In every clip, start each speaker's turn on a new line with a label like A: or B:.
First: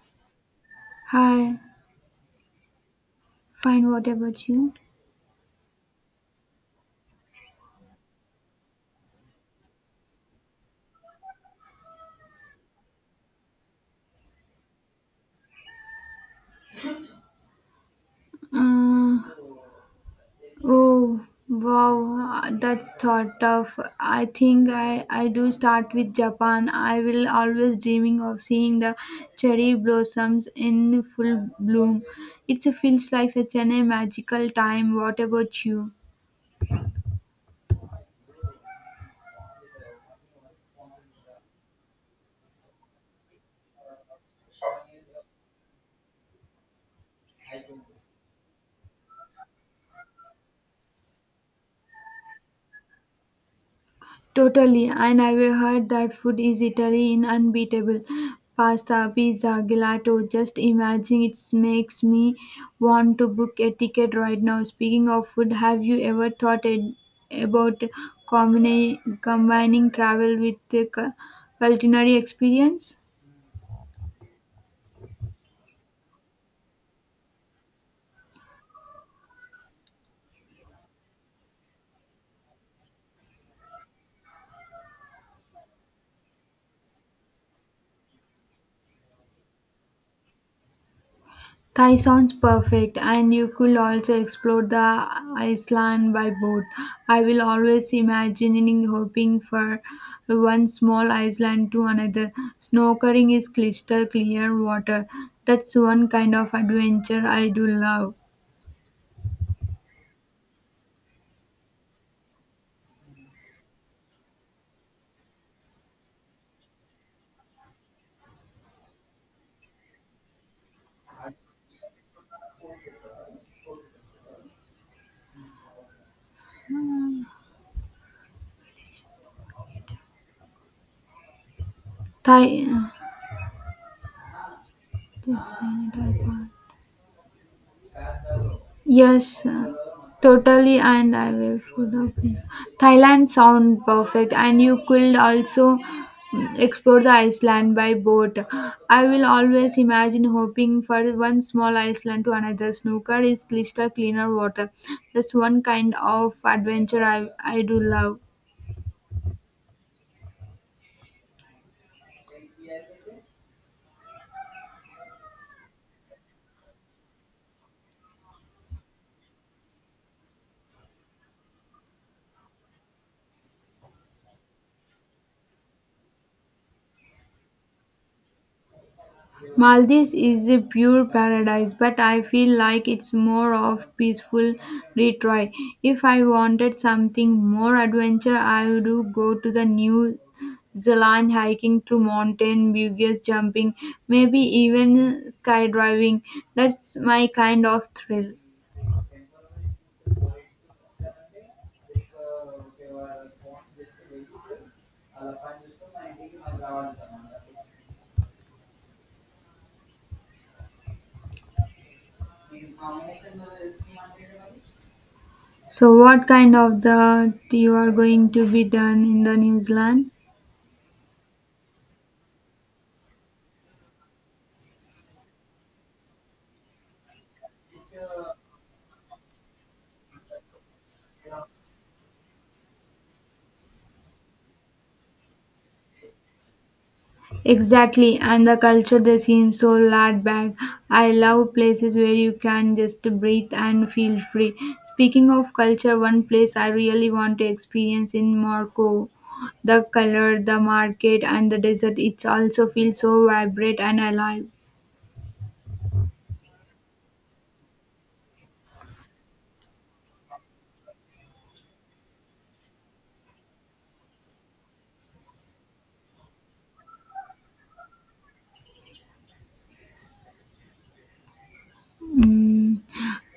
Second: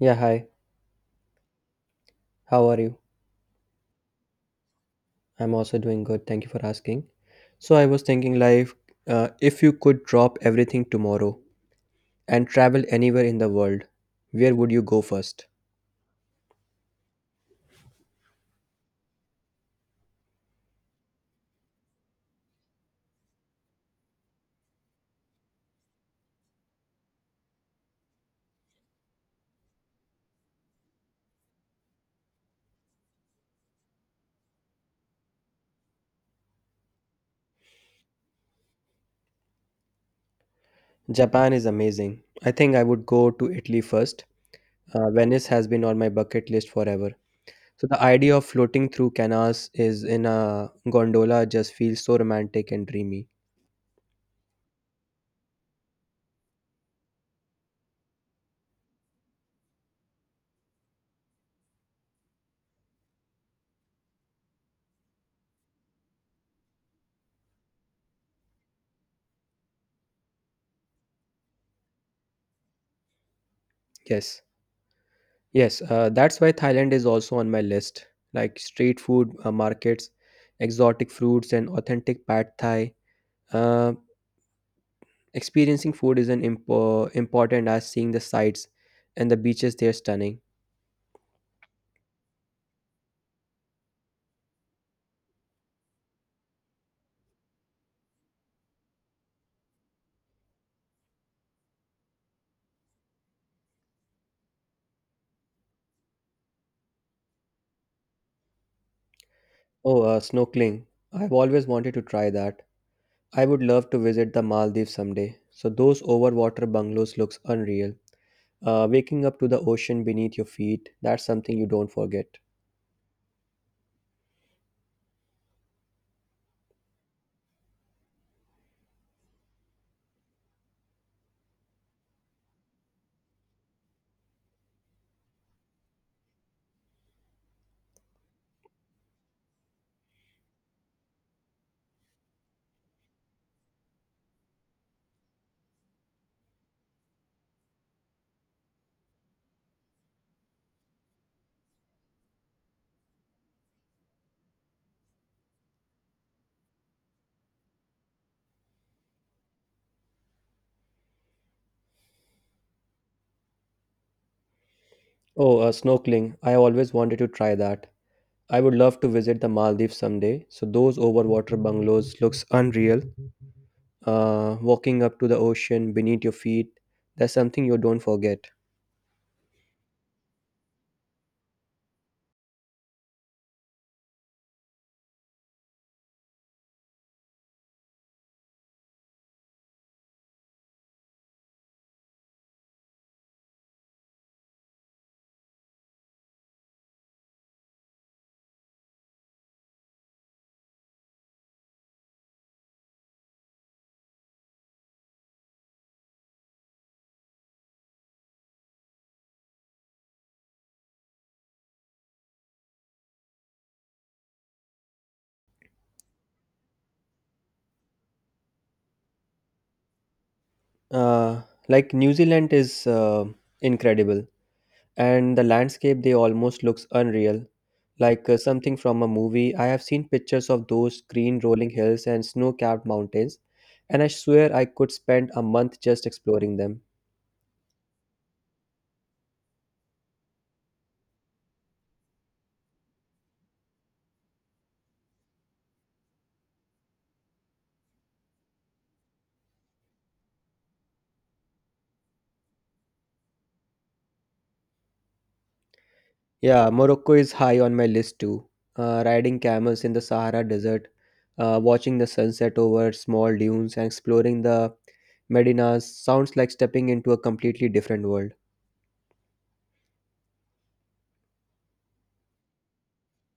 A: Yeah, hi.
B: Hi,
A: How are you?
B: fine. What about you?
A: I'm also doing good. Thank you for asking. So I was thinking like if you could drop everything tomorrow and travel anywhere in the world, where would you go first?
B: Uh, oh, wow. That's thought of. I think I do start with Japan. I will always dreaming of seeing the cherry blossoms in full bloom. It feels like such an a magical time. What about you?
A: Japan is amazing. I think I would go to Italy first. Venice has been on my bucket list forever. So the idea of floating through canals is in a gondola just feels so romantic and dreamy.
B: Totally, and I've heard that food is Italy in unbeatable. Pasta, pizza, gelato. Just imagining it makes me want to book a ticket right now. Speaking of food, have you ever thought about combining travel with the culinary experience?
A: Yes. Yes, that's why Thailand is also on my list. Like street food markets, exotic fruits, and authentic pad Thai. Uh, experiencing food is an important as seeing the sights and the beaches. They're stunning.
B: Thai sounds perfect, and you could also explore the island by boat. I will always imagining hopping for one small island to another. Snorkeling is crystal clear water. That's one kind of adventure I do love.
A: Oh, snorkeling! I've always wanted to try that. I would love to visit the Maldives someday. So those overwater bungalows looks unreal. Waking up to the ocean beneath your feet, that's something you don't forget.
B: Thai. Yes, totally. And I will put up. Thailand sound perfect, and you could also explore the Iceland by boat. I will always imagine hoping for one small Iceland to another. Snooker is crystal cleaner water. That's one kind of adventure I do love.
A: Oh, snorkeling. I always wanted to try that. I would love to visit the Maldives someday. So those overwater bungalows looks unreal. Walking up to the ocean beneath your feet, that's something you don't forget.
B: Maldives is a pure paradise, but I feel like it's more of peaceful retreat. If I wanted something more adventure, I would go to the New Zealand hiking through mountain, buggies jumping, maybe even skydiving. That's my kind of thrill. So what kind of the you are going to be done in the New Zealand?
A: Uh, like New Zealand is incredible. And the landscape they almost looks unreal like something from a movie. I have seen pictures of those green rolling hills and snow-capped mountains, and I swear I could spend a month just exploring them.
B: Exactly, and the culture they seem so laid back. I love places where you can just breathe and feel free. Speaking of culture, one place I really want to experience in Morocco, the color, the market, and the desert. It also feels so vibrant and alive.
A: Yeah, Morocco is high on my list too. Riding camels in the Sahara desert, watching the sunset over small dunes and exploring the medinas sounds like stepping into a completely different world.
B: Mm,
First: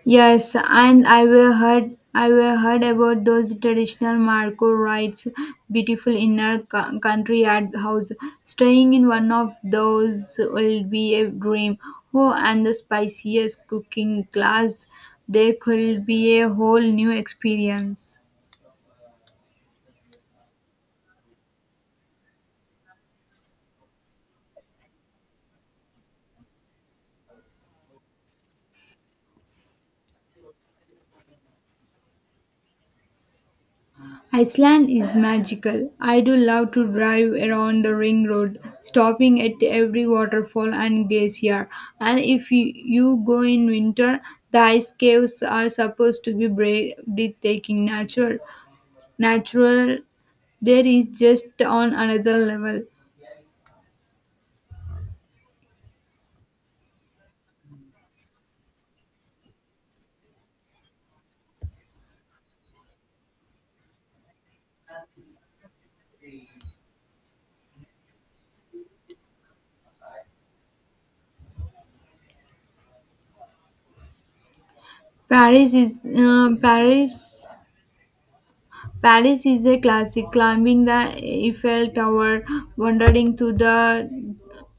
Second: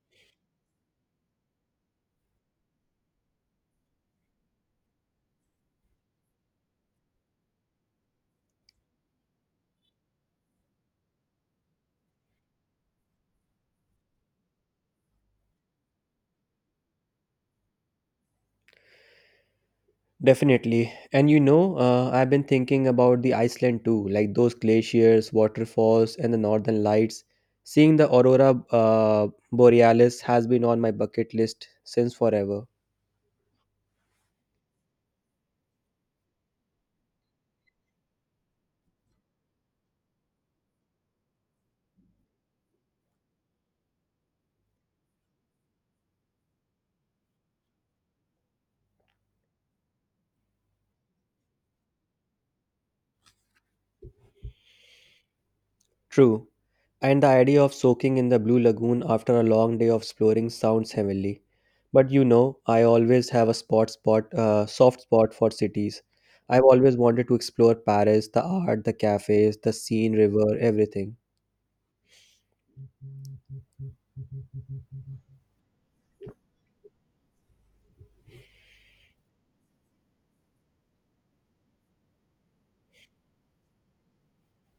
B: yes, and I will heard about those traditional Marco rites, beautiful inner country art house. Staying in one of those will be a dream. Oh, and the spiciest cooking class, there could be a whole new experience.
A: Definitely. And I've been thinking about the Iceland too, like those glaciers, waterfalls, and the northern lights. Seeing the aurora borealis has been on my bucket list since forever.
B: Iceland is magical. I do love to drive around the ring road, stopping at every waterfall and glacier. And if you go in winter, the ice caves are supposed to be breathtaking. Natural. There is just on another level.
A: True. And the idea of soaking in the Blue Lagoon after a long day of exploring sounds heavenly. But I always have a spot spot soft spot for cities. I've always wanted to explore Paris, the art, the cafes, the Seine river, everything.
B: Paris is uh, Paris Paris is a classic. Climbing the Eiffel Tower, wandering to the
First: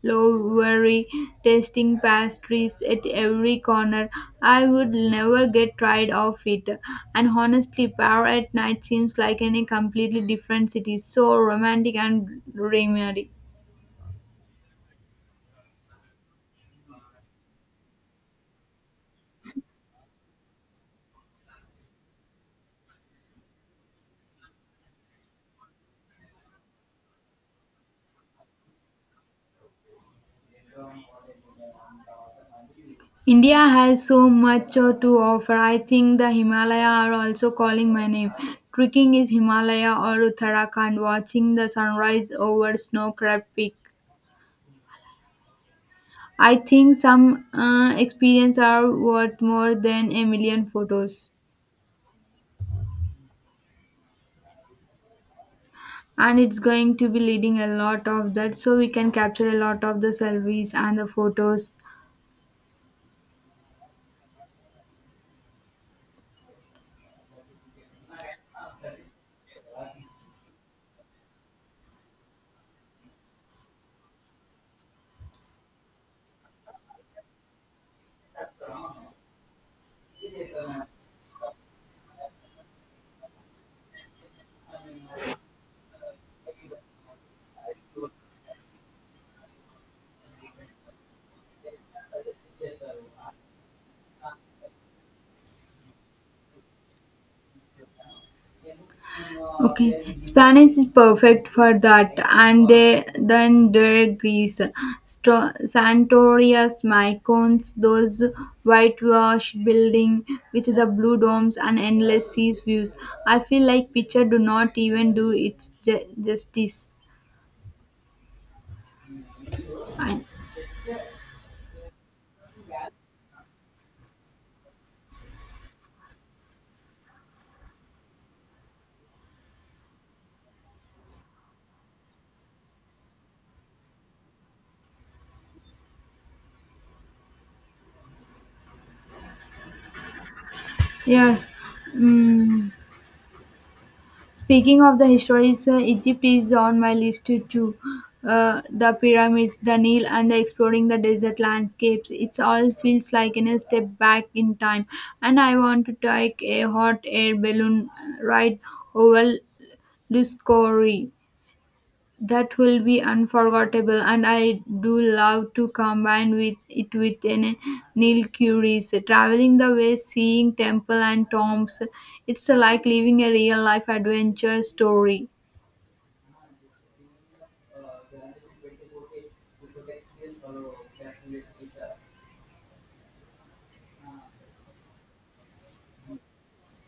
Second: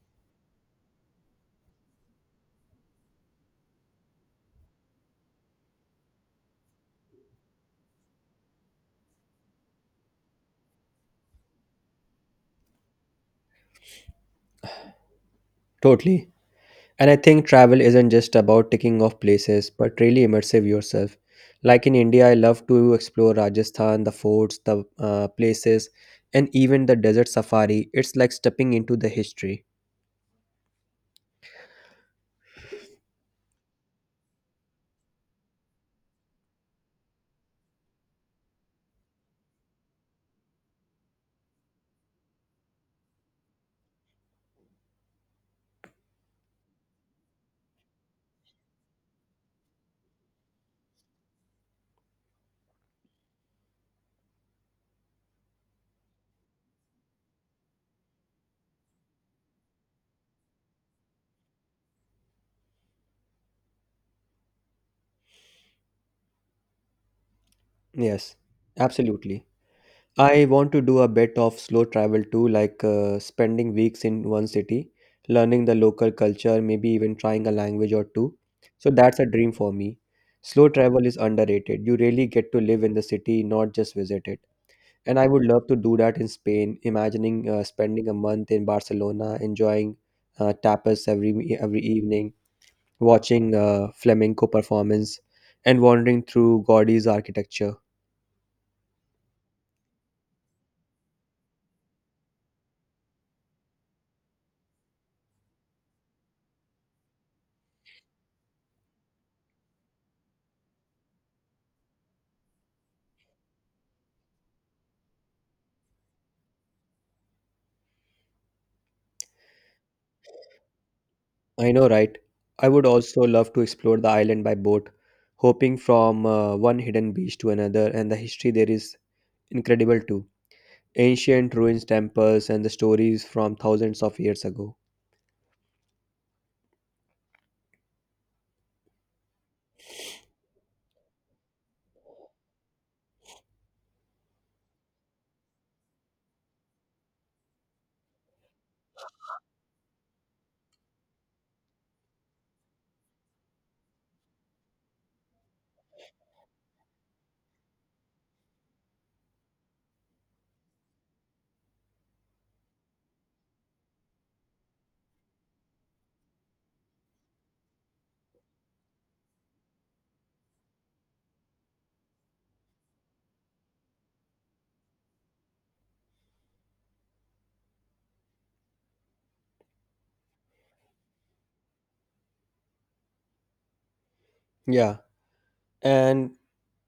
B: Louvre, tasting pastries at every corner. I would never get tired of it. And honestly, Paris at night seems like in a completely different city. So romantic and dreamy.
A: Totally. And I think travel isn't just about ticking off places, but really immersive yourself. Like in India, I love to explore Rajasthan, the forts, the places, and even the desert safari. It's like stepping into the history.
B: India has so much to offer. I think the Himalaya are also calling my name. Trekking is Himalaya or Uttarakhand, watching the sunrise over snow-capped peak. I think some experience are worth more than a million photos. And it's going to be leading a lot of that, so we can capture a lot of the selfies and the photos.
A: Yes, absolutely. I want to do a bit of slow travel too, like spending weeks in one city, learning the local culture, maybe even trying a language or two. So that's a dream for me. Slow travel is underrated. You really get to live in the city, not just visit it. And I would love to do that in Spain, imagining spending a month in Barcelona, enjoying tapas every evening, watching flamenco performance, and wandering through Gaudi's architecture.
B: Okay, Spanish is perfect for that, and then there are Greece, Santorias, Mykonos, those whitewashed building with the blue domes and endless seas views. I feel like picture do not even do its justice. I-
A: I know, right? I would also love to explore the island by boat, hopping from one hidden beach to another, and the history there is incredible too. Ancient ruins, temples, and the stories from thousands of years ago.
B: yes. Mm. Speaking of the histories, Egypt is on my list too. The pyramids, the Nile, and the exploring the desert landscapes. It all feels like in a step back in time. And I want to take a hot air balloon ride over Luscori. That will be unforgettable, and I do love to combine with it with an Nile Curie's traveling the way, seeing temple and tombs. It's like living a real life adventure story.
A: Yeah, and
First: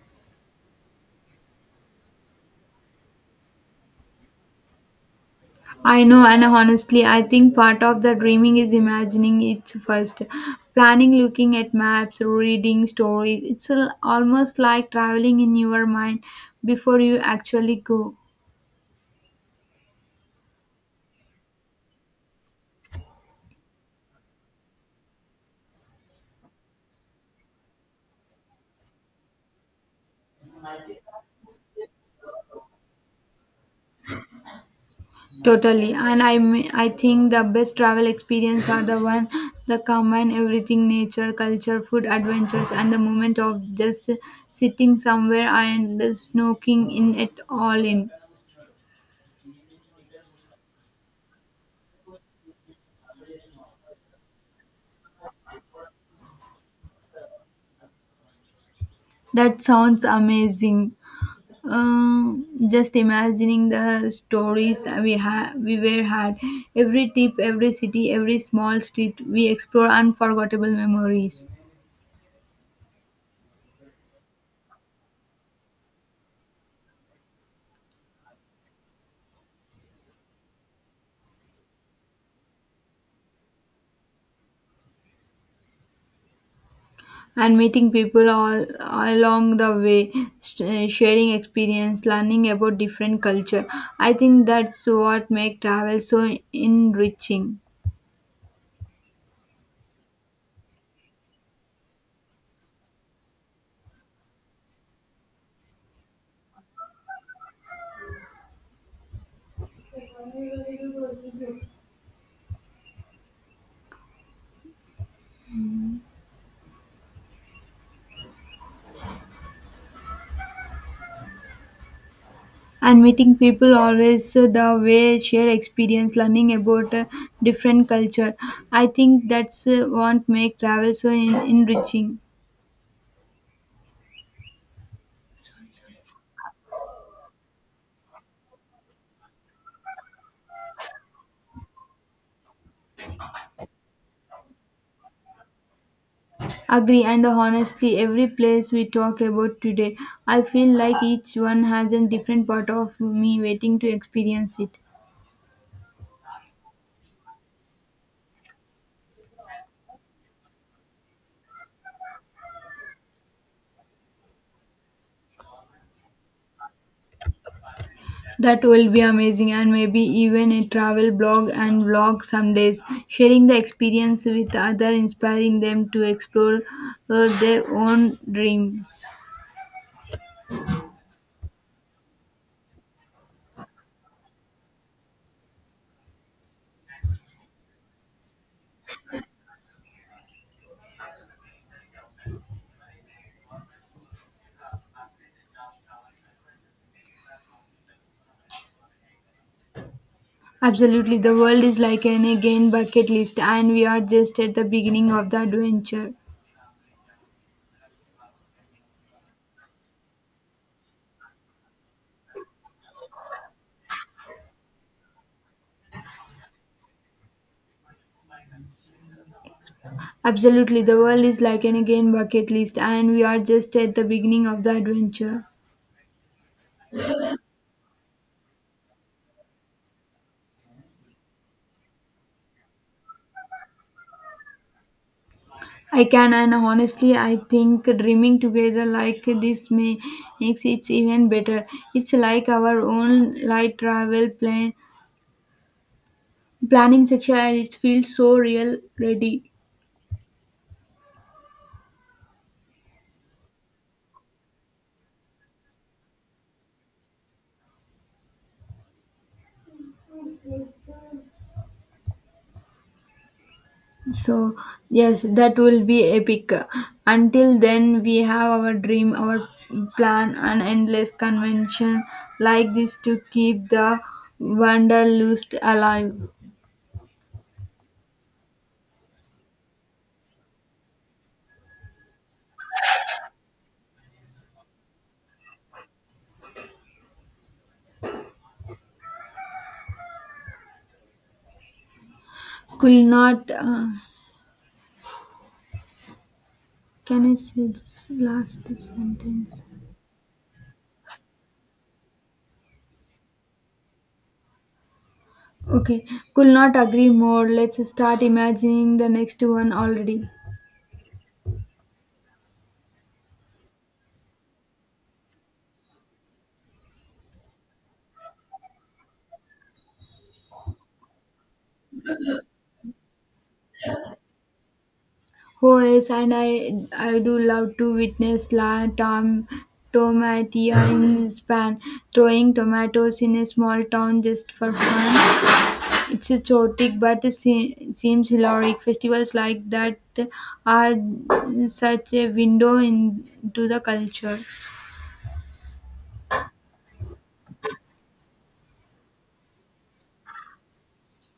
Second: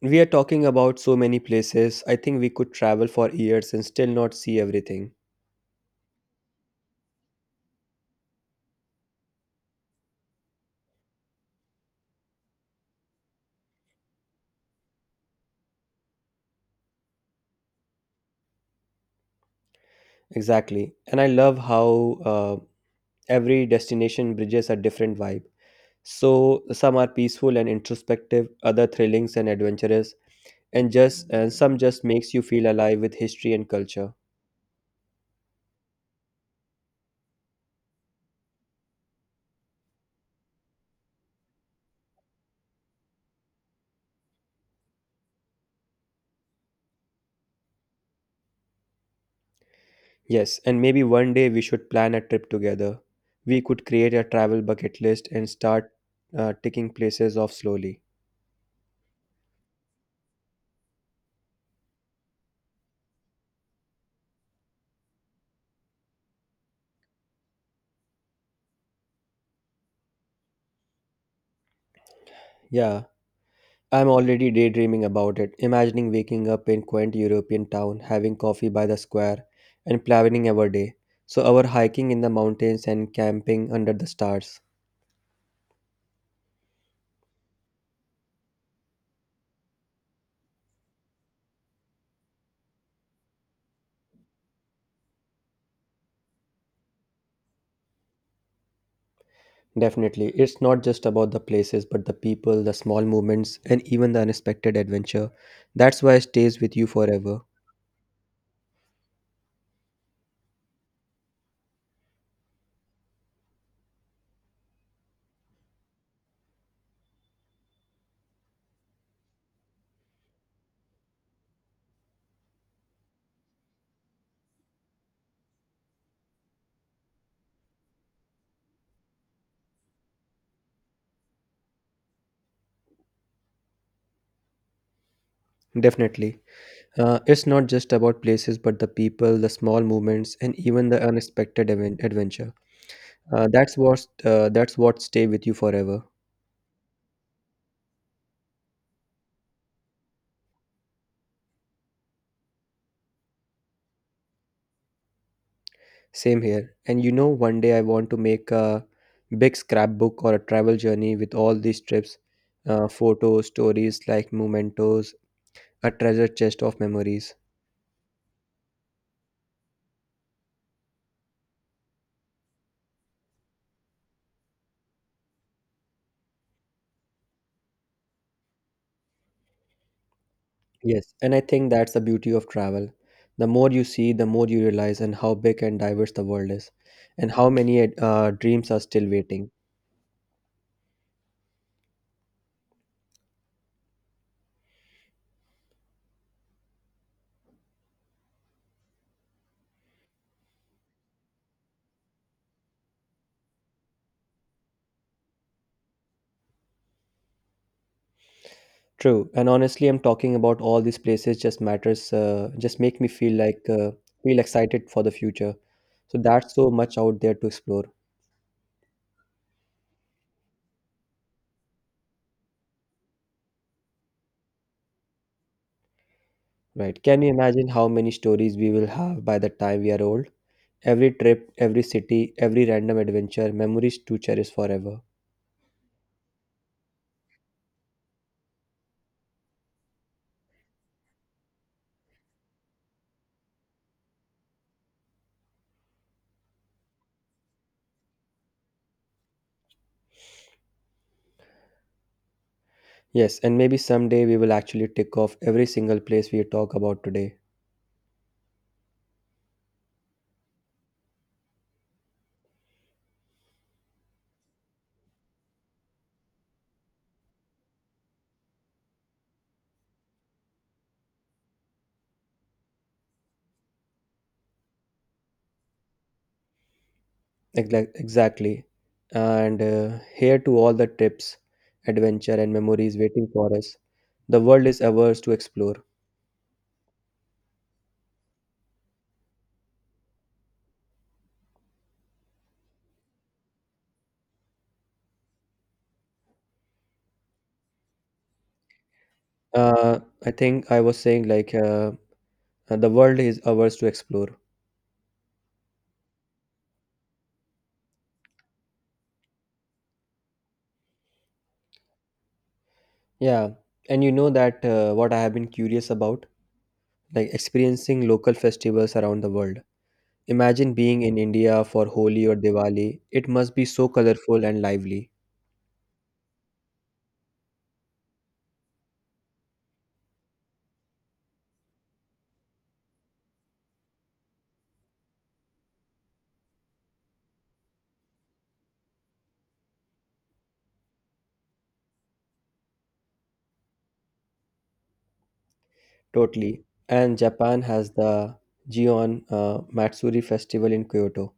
A: we are talking about so many places. I think we could travel for years and still not see everything.
B: I know, and honestly, I think part of the dreaming is imagining it first. Planning, looking at maps, reading stories. It's almost like traveling in your mind before you actually go.
A: Exactly. And I love how every destination bridges a different vibe. So some are peaceful and introspective, other thrilling and adventurous, and some just makes you feel alive with history and culture.
B: Totally. And I think the best travel experience are the one that combine everything nature, culture, food, adventures, and the moment of just sitting somewhere and snorkeling in it all in.
A: Yes, and maybe one day we should plan a trip together. We could create a travel bucket list and start ticking places off slowly.
B: That sounds amazing. Um, just imagining the stories we were had, every tip, every city, every small street, we explore unforgettable memories
A: Yeah, I'm already daydreaming about it, imagining waking up in quaint European town, having coffee by the square, and planning our day. So our hiking in the mountains and camping under the stars.
B: and meeting people all along the way, sharing experience, learning about different culture. I think that's what make travel so enriching.
A: Definitely, it's not just about the places, but the people, the small moments, and even the unexpected adventure. That's why it stays with you forever.
B: And meeting people always the way share experience learning about different culture. I think that's what make travel so enriching.
A: Definitely. It's not just about places, but the people, the small moments, and even the unexpected adventure. That's what stay with you forever.
B: Agree, and honestly every place we talk about today I feel like each one has a different part of me waiting to experience it.
A: Same here. And one day I want to make a big scrapbook or a travel journey with all these trips, photos, stories like mementos, a treasure chest of memories.
B: That will be amazing, and maybe even a travel blog and vlog some days, sharing the experience with other inspiring them to explore their own dreams.
A: Yes, and I think that's the beauty of travel. The more you see, the more you realize, and how big and diverse the world is, and how many dreams are still waiting.
B: Absolutely, the world is like an again bucket list, and we are just at the beginning of the adventure.
A: True, and honestly, I'm talking about all these places just matters, just make me feel like feel excited for the future. So that's so much out there to explore.
B: Absolutely, the world is like an again bucket list, and we are just at the beginning of the adventure.
A: Right. Can you imagine how many stories we will have by the time we are old? Every trip, every city, every random adventure, memories to cherish forever.
B: I can, and honestly, I think dreaming together like this makes it even better. It's like our own light travel planning section, and it feels so real ready.
A: Yes, and maybe someday we will actually tick off every single place we talk about today.
B: So, yes, that will be epic. Until then, we have our dream, our plan, and endless convention like this to keep the wanderlust alive.
A: Exactly. And here to all the trips, adventure, and memories waiting for us. The world is ours to explore.
B: Could not. Can I say this last sentence?
A: Uh, I think I was saying like the world is ours to explore.
B: Okay, could not agree more. Let's start imagining the next one already.
A: Yeah, and you know that what I have been curious about like experiencing local festivals around the world. Imagine being in India for Holi or Diwali. It must be so colorful and lively.
B: Oh yes, and I do love to witness La Tomatia in Spain throwing tomatoes in a small town just for fun. It's a chaotic but it seems hilarious. Festivals like that are such a window into the culture.
A: Totally. And Japan has the Gion Matsuri festival in Kyoto.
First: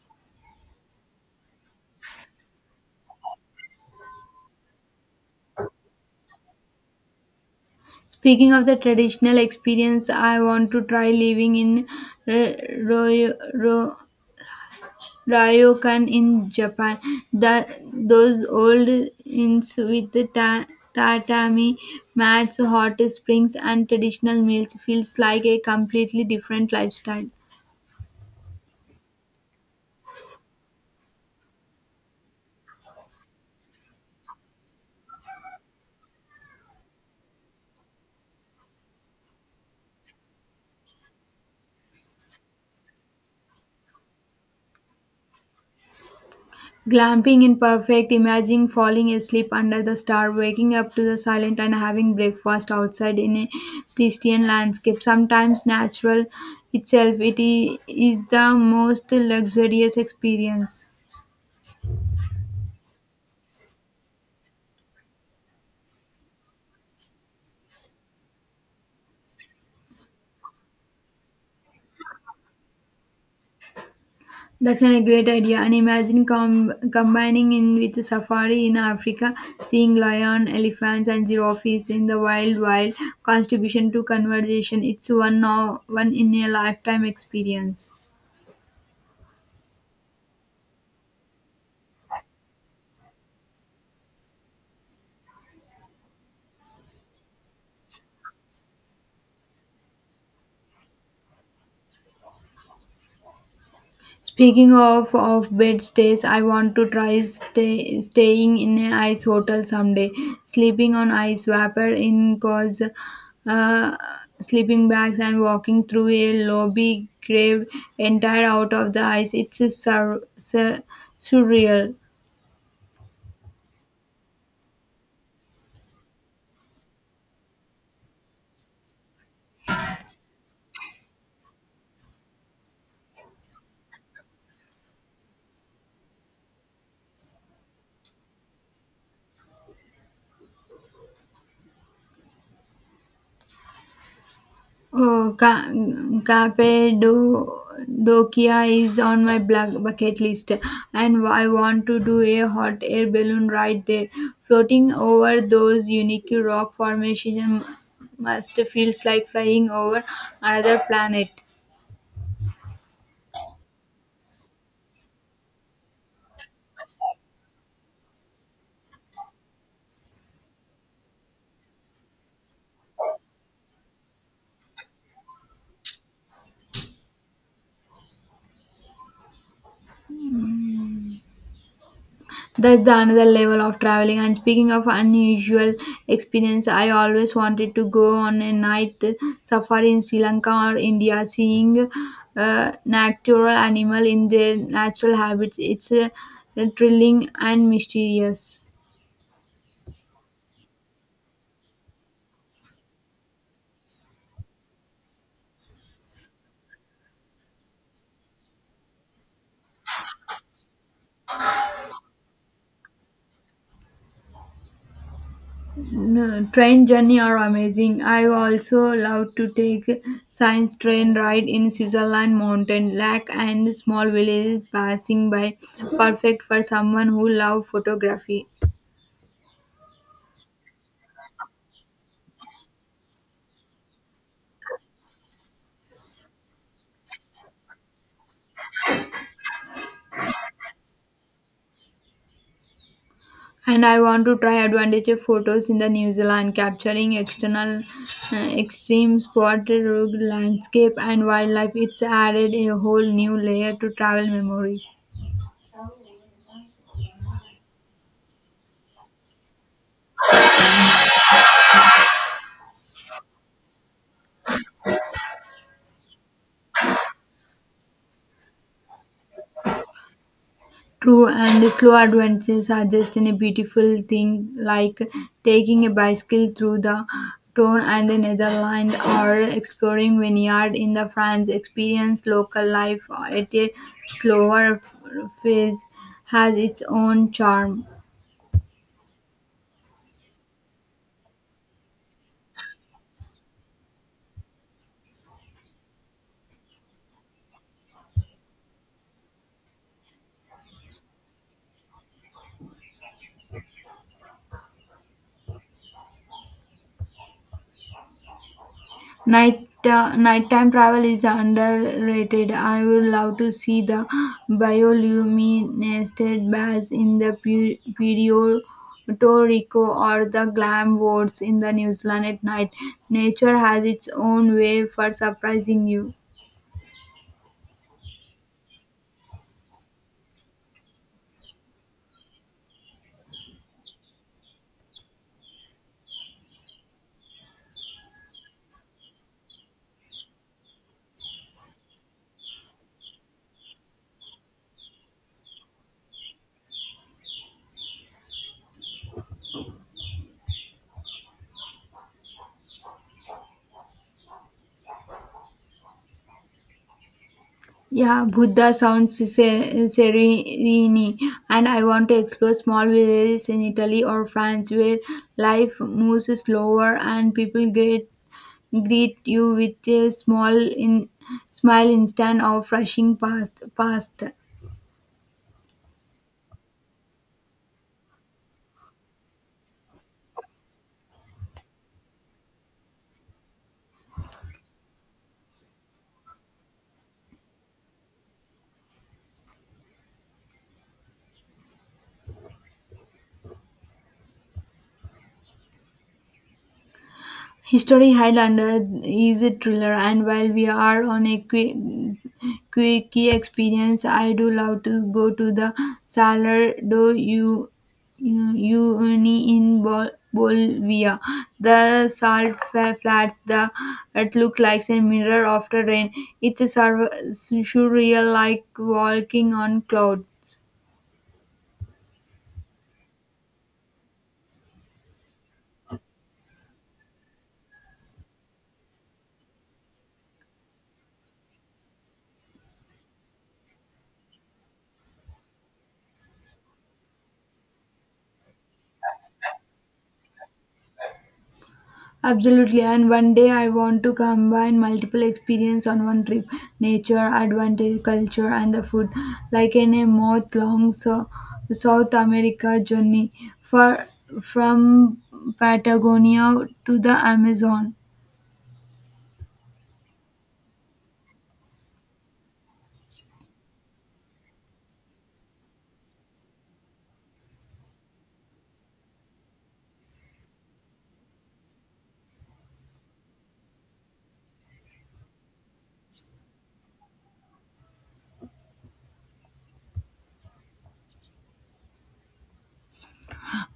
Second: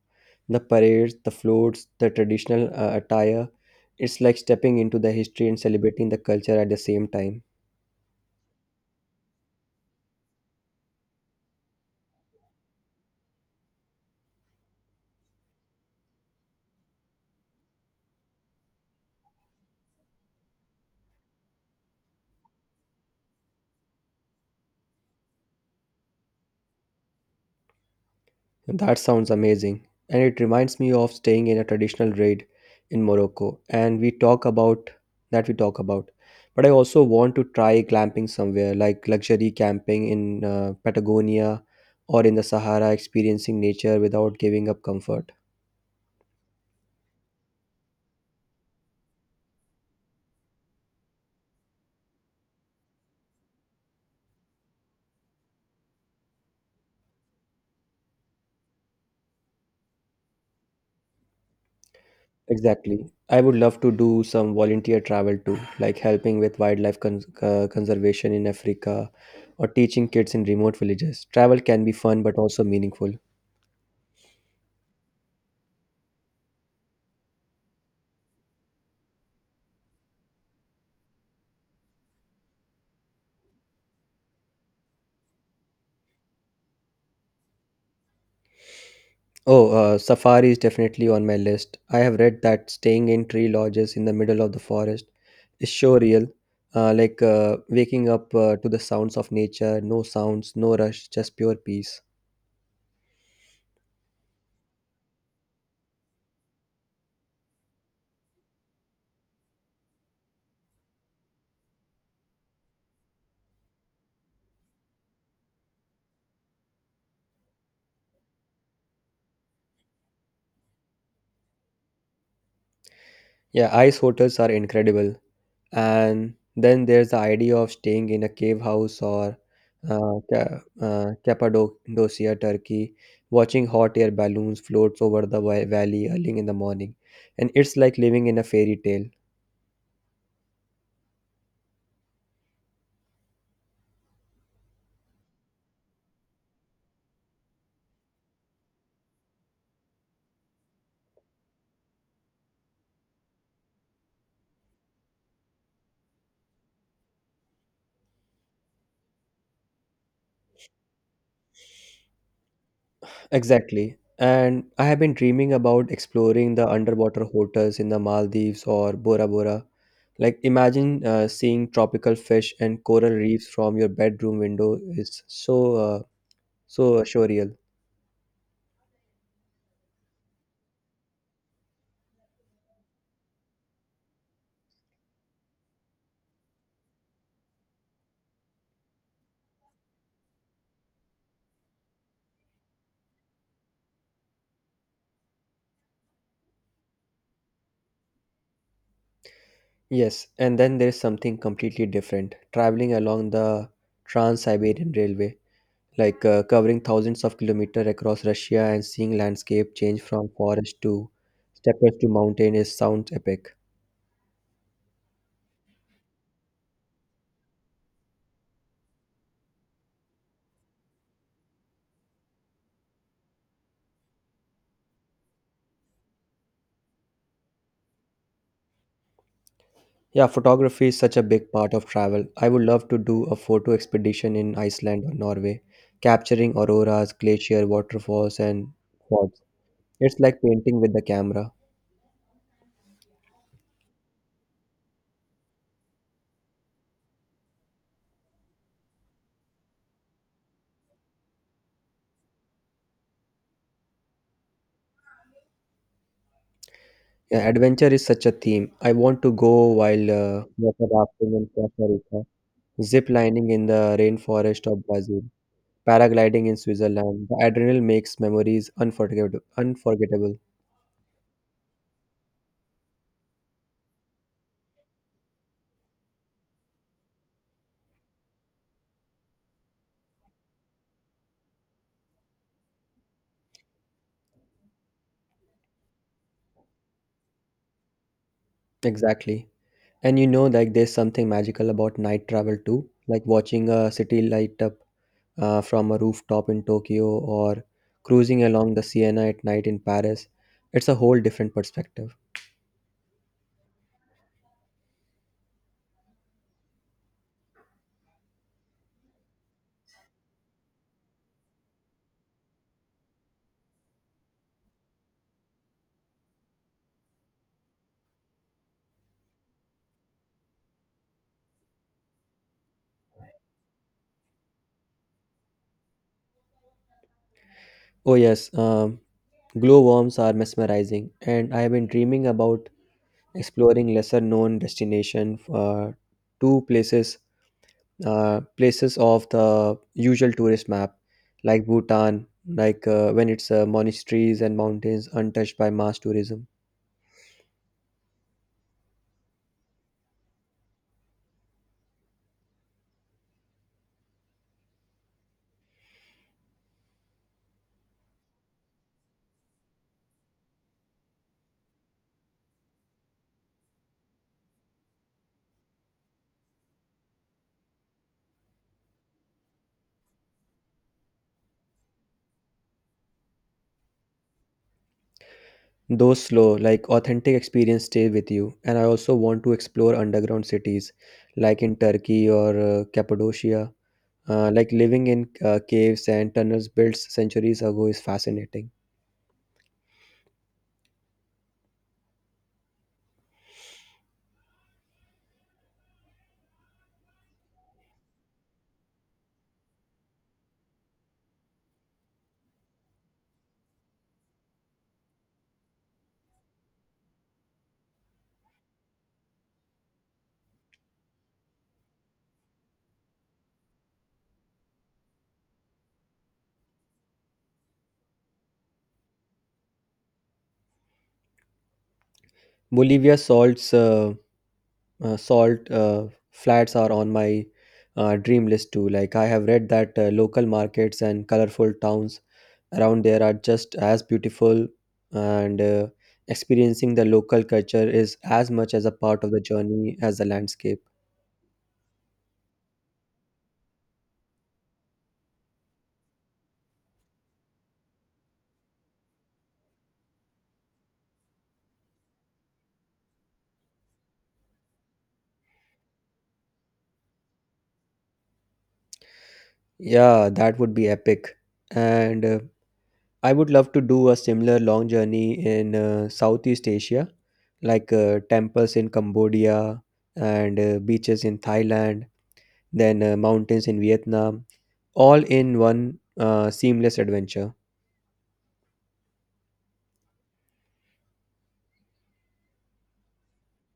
A: The parades, the floats, the traditional attire. It's like stepping into the history and celebrating the culture at the same time.
B: Speaking of the traditional experience, I want to try living in Ro- Ro- Ryokan in Japan. The Those old inns with the tatami mats, hot springs, and traditional meals feels like a completely different lifestyle.
A: That sounds amazing. And it reminds me of staying in a traditional raid in Morocco. And we talk about that we talk about. But I also want to try glamping somewhere like luxury camping in Patagonia or in the Sahara, experiencing nature without giving up comfort.
B: Glamping in perfect, imagining falling asleep under the star, waking up to the silent, and having breakfast outside in a pristine landscape. Sometimes natural itself, it is the most luxurious experience.
A: Exactly. I would love to do some volunteer travel too, like helping with wildlife conservation in Africa or teaching kids in remote villages. Travel can be fun but also meaningful.
B: That's a great idea. And imagine combining in with a safari in Africa, seeing lion, elephants, and giraffes in the wild contribution to conversation. It's one in a lifetime experience.
A: Oh, safari is definitely on my list. I have read that staying in tree lodges in the middle of the forest is so real. Like waking up to the sounds of nature, no sounds, no rush, just pure peace.
B: Speaking of bed stays, I want to try staying in an ice hotel someday. Sleeping on ice, vapor in cause uh, sleeping bags, and walking through a lobby craved entire out of the ice. It's a surreal.
A: Yeah, ice hotels are incredible. And then there's the idea of staying in a cave house or Cappadocia, Turkey, watching hot air balloons float over the valley early in the morning. And it's like living in a fairy tale.
B: Oh, Cappadocia is on my black bucket list, and I want to do a hot air balloon ride there. Floating over those unique rock formations must feels like flying over another planet.
A: Exactly. And I have been dreaming about exploring the underwater hotels in the Maldives or Bora Bora. Like, imagine seeing tropical fish and coral reefs from your bedroom window is so surreal.
B: That's the another level of traveling. And speaking of unusual experience, I always wanted to go on a night safari in Sri Lanka or India, seeing natural animal in their natural habits. It's thrilling and mysterious.
A: Yes, and then there's something completely different traveling along the Trans Siberian Railway, like covering thousands of kilometers across Russia and seeing landscape change from forest to steppes to mountain is sounds epic.
B: No, train journey are amazing. I also love to take science train ride in Switzerland mountain lake and small village passing by. Perfect for someone who love photography.
A: Yeah, photography is such a big part of travel. I would love to do a photo expedition in Iceland or Norway, capturing auroras, glacier, waterfalls, and quads. It's like painting with the camera.
B: And I want to try advantage of photos in the New Zealand capturing external extreme spot, rugged landscape and wildlife. It's added a whole new layer to travel memories.
A: Yeah, adventure is such a theme. I want to go while water rafting in Costa Rica, zip lining in the rainforest of Brazil, paragliding in Switzerland. The adrenaline makes memories unforgettable. Unforgettable.
B: True, and slow adventures are just in a beautiful thing, like taking a bicycle through the Tone and the Netherlands or exploring vineyard in the France experience local life at a slower pace has its own charm.
A: Exactly. And like there's something magical about night travel too, like watching a city light up from a rooftop in Tokyo or cruising along the Siena at night in Paris. It's a whole different perspective.
B: Nighttime travel is underrated. I would love to see the bioluminescent baths in the Puerto Rico or the glam wards in the New Zealand at night. Nature has its own way for surprising you.
A: Oh, yes, glowworms are mesmerizing, and I have been dreaming about exploring lesser known destination two places places of the usual tourist map like Bhutan, when it's monasteries and mountains untouched by mass tourism.
B: Yeah, Buddha sounds serene, and I want to explore small villages in Italy or France where life moves slower and people get greet you with a small in, smile instead of rushing past.
A: Those slow, like authentic experience stay with you. And I also want to explore underground cities, like in Turkey or Cappadocia. Like living in caves and tunnels built centuries ago is fascinating.
B: History Highlander is a thriller, and while we are on a quick key experience, I do love to go to the Salardo you uni in Bolivia. The salt flats the it look like a mirror after rain. It's a surreal like walking on clouds.
A: Bolivia salts. Salt flats are on my dream list too. Like I have read that local markets and colorful towns around there are just as beautiful, and experiencing the local culture is as much as a part of the journey as the landscape.
B: Absolutely, and one day I want to combine multiple experience on one trip: nature, advantage, culture, and the food, like in a month-long South America journey, for from Patagonia to the Amazon.
A: Yeah, that would be epic. And I would love to do a similar long journey in Southeast Asia, like temples in Cambodia and beaches in Thailand, then mountains in Vietnam, all in one seamless adventure.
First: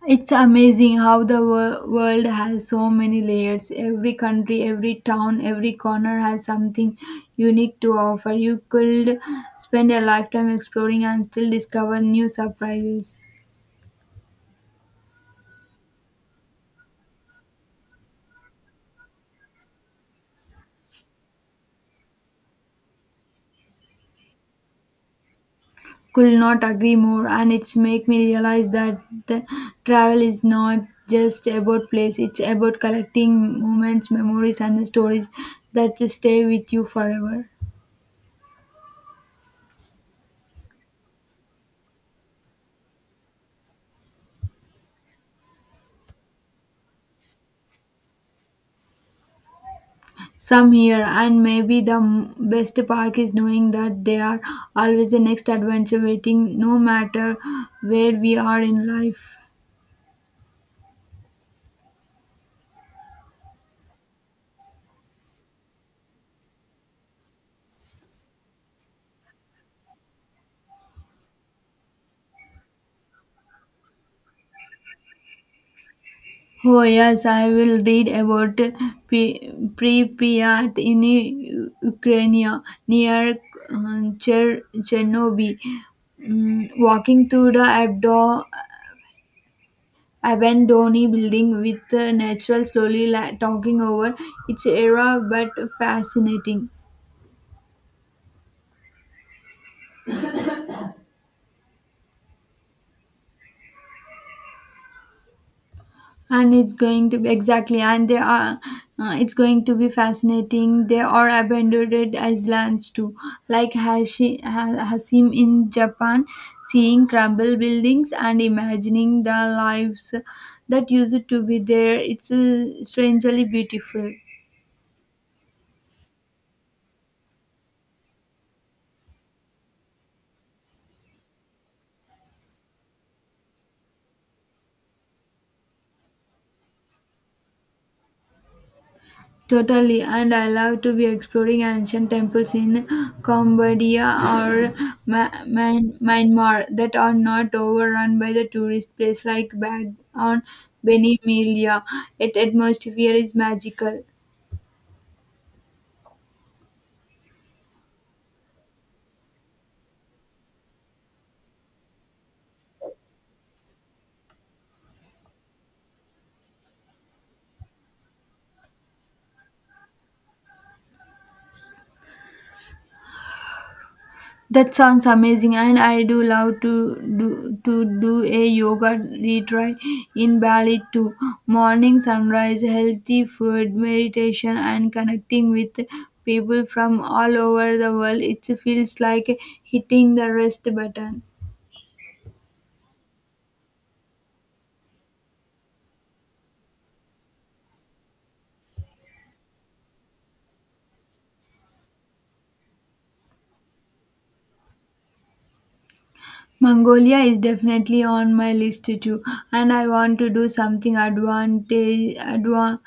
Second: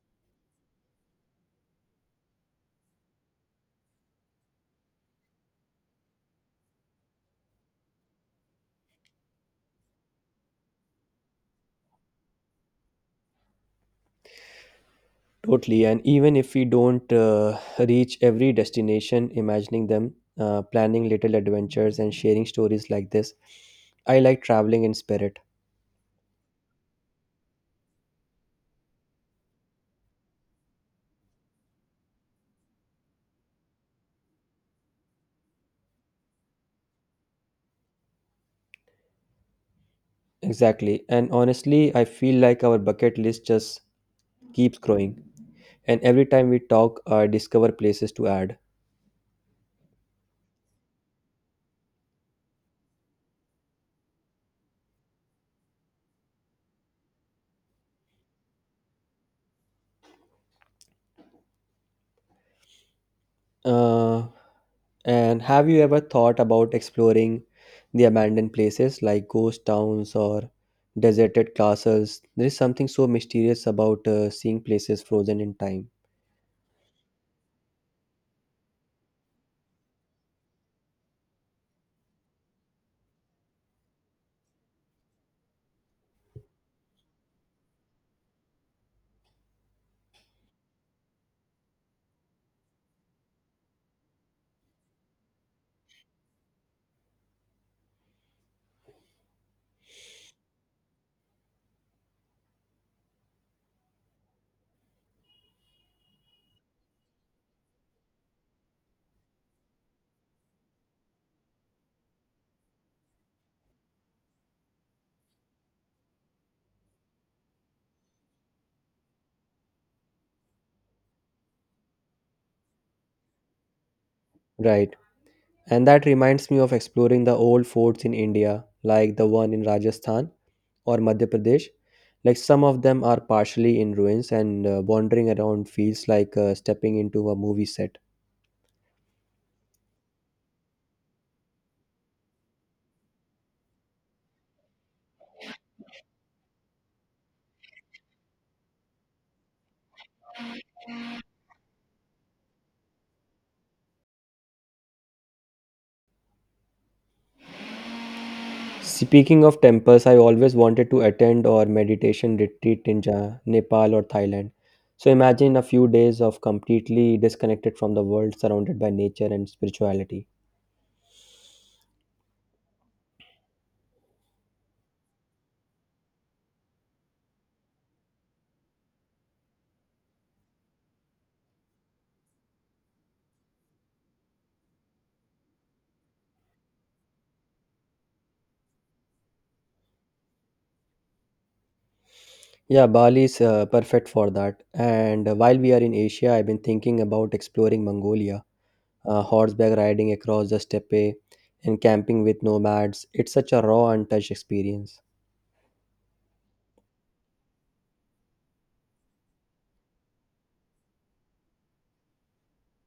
B: It's amazing how the world has so many layers. Every country, every town, every corner has something unique to offer. You could spend a lifetime exploring and still discover new surprises.
A: Totally. And even if we don't reach every destination, imagining them, planning little adventures, and sharing stories like this, I like traveling in spirit.
B: Could not agree more, and it's make me realize that the travel is not just about place. It's about collecting moments, memories, and the stories that just stay with you forever.
A: Exactly. And honestly, I feel like our bucket list just keeps growing. And every time we talk, I discover places to add.
B: Some here, and maybe the best part is knowing that they are always the next adventure waiting, no matter where we are in life.
A: Uh, And have you ever thought about exploring the abandoned places like ghost towns or deserted castles? There is something so mysterious about seeing places frozen in time.
B: Oh yes, I will read about Pripyat in Ukraine near Chernobyl. Mm, walking through the abandoned building with the natural slowly talking over its era, but fascinating. And it's going to be exactly, and they are it's going to be fascinating, they are abandoned islands too, like hasim in Japan, seeing crumble buildings and imagining the lives that used to be there. It's strangely beautiful.
A: Right. And that reminds me of exploring the old forts in India, like the one in Rajasthan or Madhya Pradesh. Like some of them are partially in ruins, and wandering around feels like stepping into a movie set.
B: Totally, and I love to be exploring ancient temples in Cambodia or Ma- Myanmar that are not overrun by the tourist place, like back on Benimelia. Its atmosphere is magical.
A: Speaking of temples, I always wanted to attend or meditation retreat in Nepal or Thailand. So imagine a few days of completely disconnected from the world, surrounded by nature and spirituality.
B: That sounds amazing, and I do love to do a yoga retreat in Bali too. Morning sunrise, healthy food, meditation, and connecting with people from all over the world. It feels like hitting the rest button.
A: Yeah, Bali is perfect for that. And while we are in Asia, I've been thinking about exploring Mongolia, horseback riding across the steppe, and camping with nomads. It's such a raw, untouched experience.
B: Mongolia is definitely on my list too, and I want to do something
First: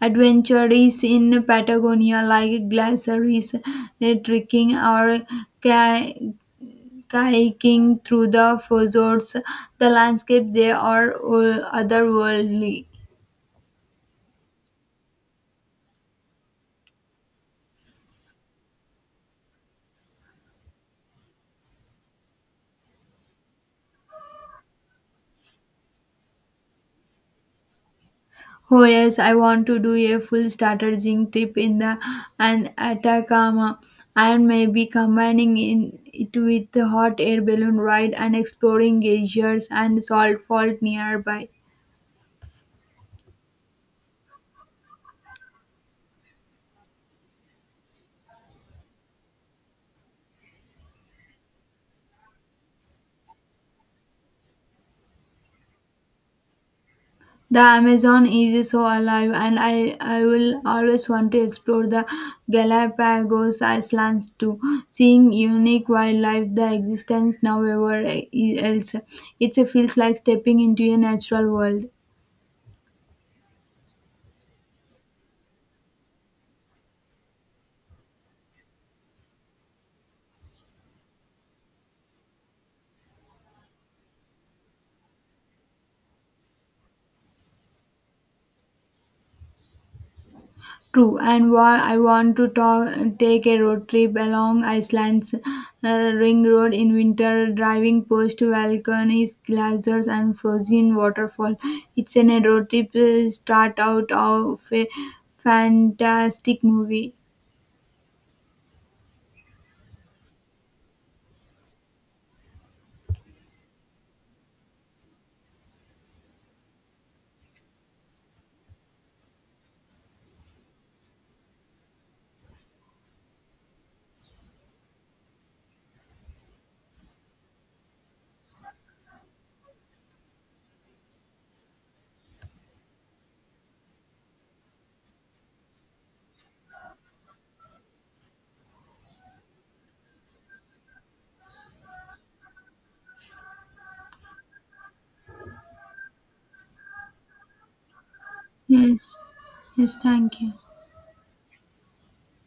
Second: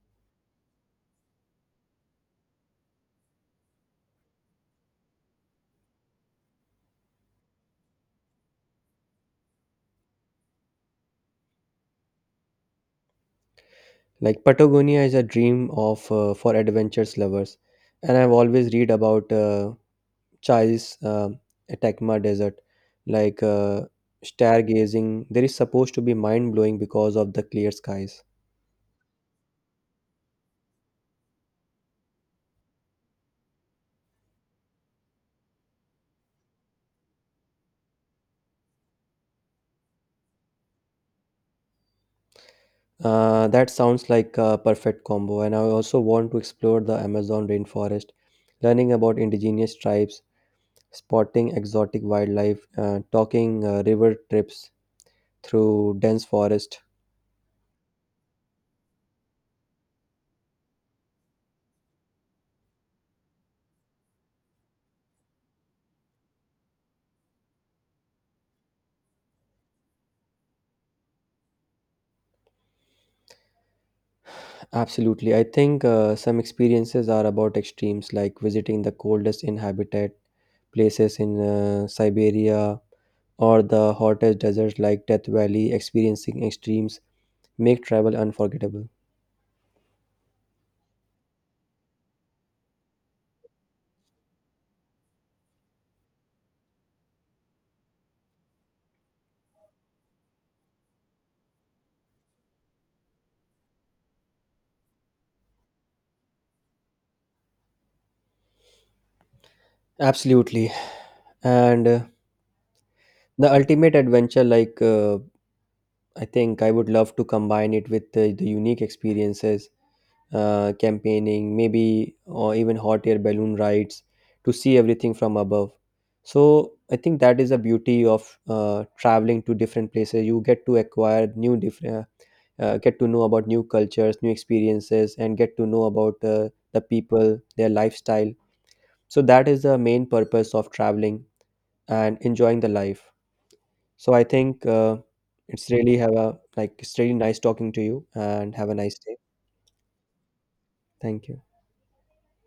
B: Adventures in Patagonia, like glaciers, trekking, or ki- kayaking through the fjords, the landscape they are otherworldly.
A: Like Patagonia is a dream of for adventures lovers, and I've always read about. Chai's Atacama Desert, like stargazing. There is supposed to be mind blowing because of the clear skies.
B: Oh yes, I want to do a full startering trip in the and Atacama, and maybe combining in it with the hot air balloon ride and exploring glaciers and salt fault nearby.
A: That sounds like a perfect combo, and I also want to explore the Amazon rainforest, learning about indigenous tribes, spotting exotic wildlife, talking river trips through dense forest.
B: The Amazon is so alive, and I will always want to explore the Galapagos Islands too. Seeing unique wildlife, the existence nowhere else, it feels like stepping into a natural world.
A: Absolutely, I think some experiences are about extremes, like visiting the coldest inhabited places in Siberia or the hottest deserts like Death Valley, experiencing extremes make travel unforgettable.
B: True, and while I want to take a road trip along Iceland's ring road in winter, driving past volcanoes, glaciers, and frozen waterfall. It's an a road trip start out of a fantastic movie.
A: Absolutely. And the ultimate adventure like I think I would love to combine it with the unique experiences, campaigning, maybe, or even hot air balloon rides to see everything from above. So I think that is the beauty of traveling to different places. You get to acquire new different, get to know about new cultures, new experiences, and get to know about the people, their lifestyle. So that is the main purpose of traveling and enjoying the life. So I think it's really have a like it's really nice talking to you and have a nice
B: Yes,
A: day.
B: yes, thank you.
A: Thank you.